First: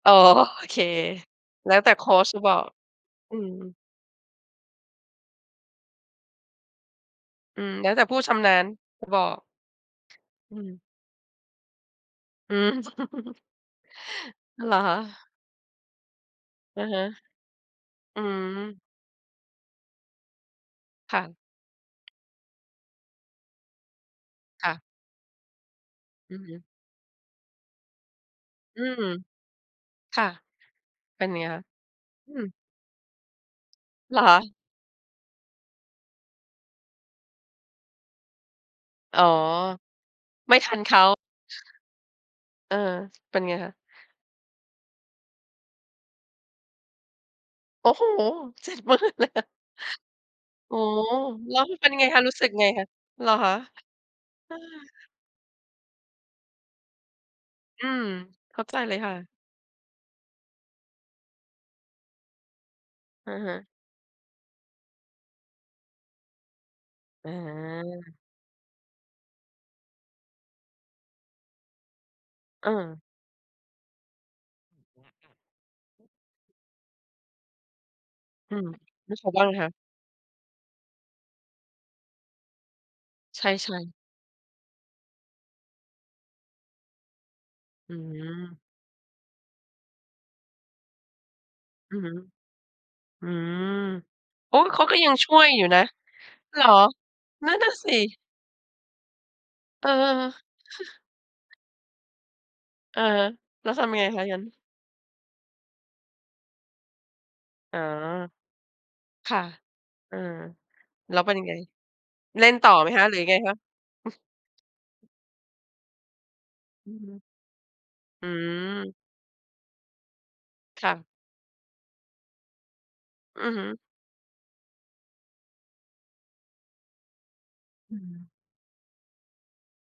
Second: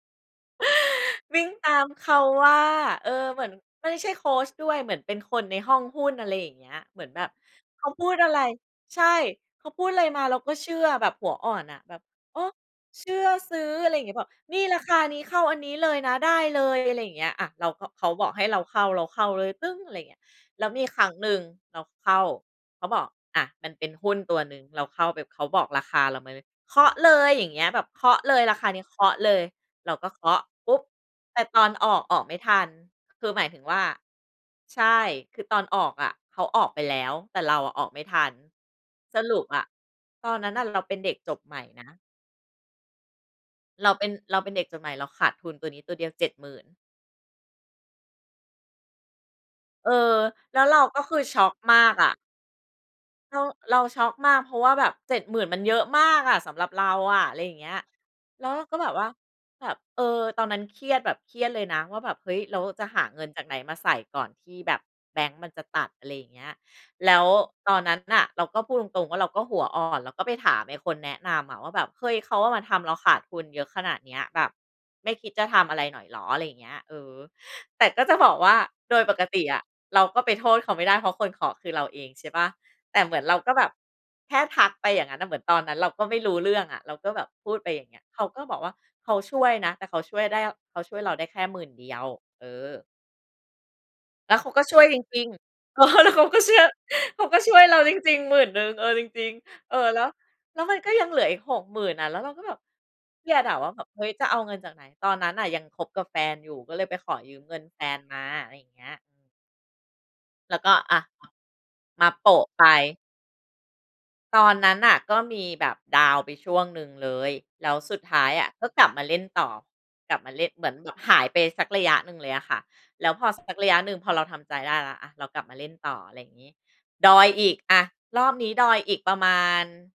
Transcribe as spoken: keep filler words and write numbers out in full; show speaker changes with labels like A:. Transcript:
A: โอเค
B: วิ่ง
A: แ
B: ต
A: ล้
B: า
A: ว
B: ม
A: แต่โค
B: เขา
A: ชจะ
B: ว
A: บ
B: ่
A: อ
B: า
A: ก
B: เออ
A: อื
B: เหมือน
A: ม
B: ไม่ใช่โคชด้วย เหมือนเป็นคนในห้องหุ้น อะไรอย่างเงี้ย เหมือนแบบ
A: อืม
B: เข
A: แล้
B: า
A: วแต
B: พ
A: ่
B: ู
A: ผู
B: ด
A: ้
B: อ
A: ช
B: ะไร
A: ำนาญ
B: ใช
A: จ
B: ่
A: ะบอก
B: เขาพูดอะไรมา เราก
A: อ
B: ็
A: ื
B: เ
A: ม
B: ชื่อแบบหัวอ่อนน่ะ แบบ โอ๊ะ
A: อืม
B: เชื่อ ซื้อ อะไรเงี้ย บอก "นี
A: อ
B: ่
A: า เหร
B: ร
A: อ
B: า
A: ค
B: คานี้
A: ะ?
B: เข้าอันนี้เลยนะ ได้เลย"
A: อะ
B: อะ
A: ฮ
B: ไร
A: ะ
B: อย่างเงี้ยอะ เราก็ เขา
A: อื
B: บอกให้เราเ
A: ม
B: ข้า เราเข้าเลย ตึ๊ง อะไรอย่างเงี้ย แล้วมีครั้
A: ค
B: ง
A: ่
B: หน
A: ะ
B: ึ่งเราเข้า เขาบอก อา มันเป็นหุ้นตัวหนึ่ง
A: ค่
B: เร
A: ะ
B: าเข้าแบบ เขาบอกราคาเราม
A: อ
B: า
A: ื
B: เล
A: อ
B: ย
A: ฮึ
B: "เคาะเลย อย่างเงี้ย แบบเคาะเลย ราคาเ
A: อ
B: น
A: ื
B: ี้ย เค
A: ม
B: าะเลย" เราก็
A: ค
B: เค
A: ่ะ
B: าะปุ๊บ
A: เป็น
B: แต
A: ไ
B: ่
A: งค
B: ต
A: ะ?
B: อนออก ออก
A: อ
B: ไ
A: ื
B: ม่ท
A: ม
B: ัน คือหมายถึงว่า
A: เหรอคะ?
B: ใช่ คือตอนออกอะเขาออกไปแล้ว แต่เราอะออกไม่ทัน
A: อ
B: ส
A: ๋อ
B: รุปอะ ตอนนั้
A: ไม
B: น
A: ่
B: น่ะ
A: ทั
B: เร
A: น
B: า
A: เข
B: เป็น
A: า
B: เด็กจบใหม่นะ
A: เออ เป็นไงคะ?
B: เราเป็น เราเป็นเด็กจบใหม่ เราขาดทุนตัวนี้ตัวเดียว เจ็ดหมื่น
A: โอ้โฮ! เจ็ดหมื่น เลยเหรอ?
B: เออ แล้วเ
A: โ
B: ร
A: อ้
B: าก็คือช็อก
A: แล้วม
B: ม
A: ั
B: า
A: นเป็น
B: ก
A: ยังไ
B: อ
A: ง
B: ะ
A: คะ รู้สึกยังไงคะ? เหร
B: เ
A: อ
B: รา
A: คะ
B: เราช็อกมาก เ
A: เ
B: พ
A: อ
B: ร
A: อ
B: าะว่าแบบ เจ็ดหมื่น มันเยอะมากอะสำหรับเราอะ อะไรอย่างเงี้ย
A: อืม
B: แล้ว
A: เ
B: เ
A: ข
B: ร
A: ้า
B: าก
A: ใ
B: ็
A: จ
B: แบ
A: เล
B: บ
A: ย
B: ว่า
A: ค่ะ
B: แบบ เออ ตอนนั้นเครียดแบบเครียดเลยนะว่าแบบ "เฮ้ย แล้วจะหาเงิ
A: อ
B: น
A: ะ
B: จาก
A: ฮ
B: ไหน
A: ะ
B: มาใส่ ก่อนที่แบบแบงก์มันจะตัด" อะไรอย่างเงี้ย แล้ว
A: อ
B: ตอนนั้น
A: า
B: น่ะ เราก็พูดตรง ๆ ว่าเราก็หัวอ่อน แล้วก็ไปถามไอ้คนแนะนำอะว่าแบบ "เฮ้ย เขาอะมาทำเรา
A: เออ
B: ขาดทุนเยอะขนาดเนี้ย แบบไม่คิดจะทำอะไรหน่อยเหรอ?" อะไรอย่างเงี้ย เออ แต่ก็จะบอกว่
A: อื
B: า
A: ม
B: โดย
A: แล
B: ป
A: ้ว
B: ก
A: เขา
B: ต
A: ว
B: ิ
A: ่าไง
B: อะ
A: คะ?
B: เราก็ไปโทษเขาไม่ได้ เพราะคนเคาะคือเราเองใช่เปล่า แต่เหมือนเรา
A: ใช
B: ก็แบบ
A: ่ ๆ
B: แค่ทักไปอย่างงั้นน่ะ เหมือนตอนนั้นเราก็ไม่รู้เรื่องอะ เราก็แบบพูดไปอย่าง
A: อื
B: เงี้ย เขาก็บอ
A: ม
B: กว่า "เขาช่วยนะ แต่เขาช่วยได้ อ เขาช่วยเราได้แค่หมื่นเดี
A: อ
B: ย
A: ือ
B: ว
A: ฮึ
B: เออ
A: อืม
B: แล้วเขา
A: โอ้
B: ก็ช
A: เข
B: ่ว
A: า
B: ย
A: ก
B: จ
A: ็ยัง
B: ริง
A: ช่วยอยู่
B: ๆ เ
A: น
B: อ
A: ะ
B: อ แล้วเขาก็เชื
A: เ
B: ่
A: หร
B: อ
A: อ?
B: เขาก็
A: น
B: ช
A: ั่
B: ่
A: น
B: วย
A: น่ะ
B: เรา
A: ส
B: จริ
A: ิ
B: ง ๆ หมื่นนึง เออ จริง ๆ เออ
A: เอ
B: แล้ว แล้วมัน
A: อ
B: ก็ยังเหลืออีก หกหมื่น น่ะ แล้วเราก็แบบ
A: อะฮ
B: เค
A: ะ
B: รียดอะ ว
A: แ
B: ่
A: ล้
B: า
A: ว
B: แบ
A: ท
B: บ
A: ำยั
B: "เ
A: ง
B: ฮ
A: ไง
B: ้ย
A: ค
B: จ
A: ะ?
B: ะ
A: อ
B: เ
A: ย
B: อ
A: ่างงั
B: า
A: ้
B: เง
A: น
B: ินจากไหน?" ตอนนั้นน่ะยังคบกับแฟนอยู่ ก็เลยไปขอยืมเงิน
A: อ๋
B: แฟ
A: อ
B: นมา อะไรอย่างเงี้ย
A: ค่ะ เออ
B: แล้วก็ อา
A: แล้วเป็นยังไง?
B: มาโป
A: เ
B: ะ
A: ล่น
B: ไป
A: ต่อไหมคะ หรือยังไงคะ?
B: ตอนนั้นน่ะก็มีแบบดาวน์ไปช่วงหนึ่
A: อ
B: ง
A: ือฮ
B: เล
A: ึ
B: ย แล้วสุดท้
A: อ
B: า
A: ื
B: ยอะ ก็กลับ
A: ม
B: มาเล่นต่อ กลับมาเล่ เหมือน
A: ค
B: แบ
A: ่
B: บ
A: ะ
B: หายไปสักระยะหนึ่งเลยอะค่ะ แล้วพอ ส
A: อือ
B: ัก
A: ฮึ
B: ระยะหนึ่ง พอเราทำใจได้แล้ว อา เรากลับมาเล่นต่อ อะไรอย่างงี้ ดอยอีก อา
A: อือฮ
B: ร
A: ึ
B: อบนี้ดอยอีกประมาณ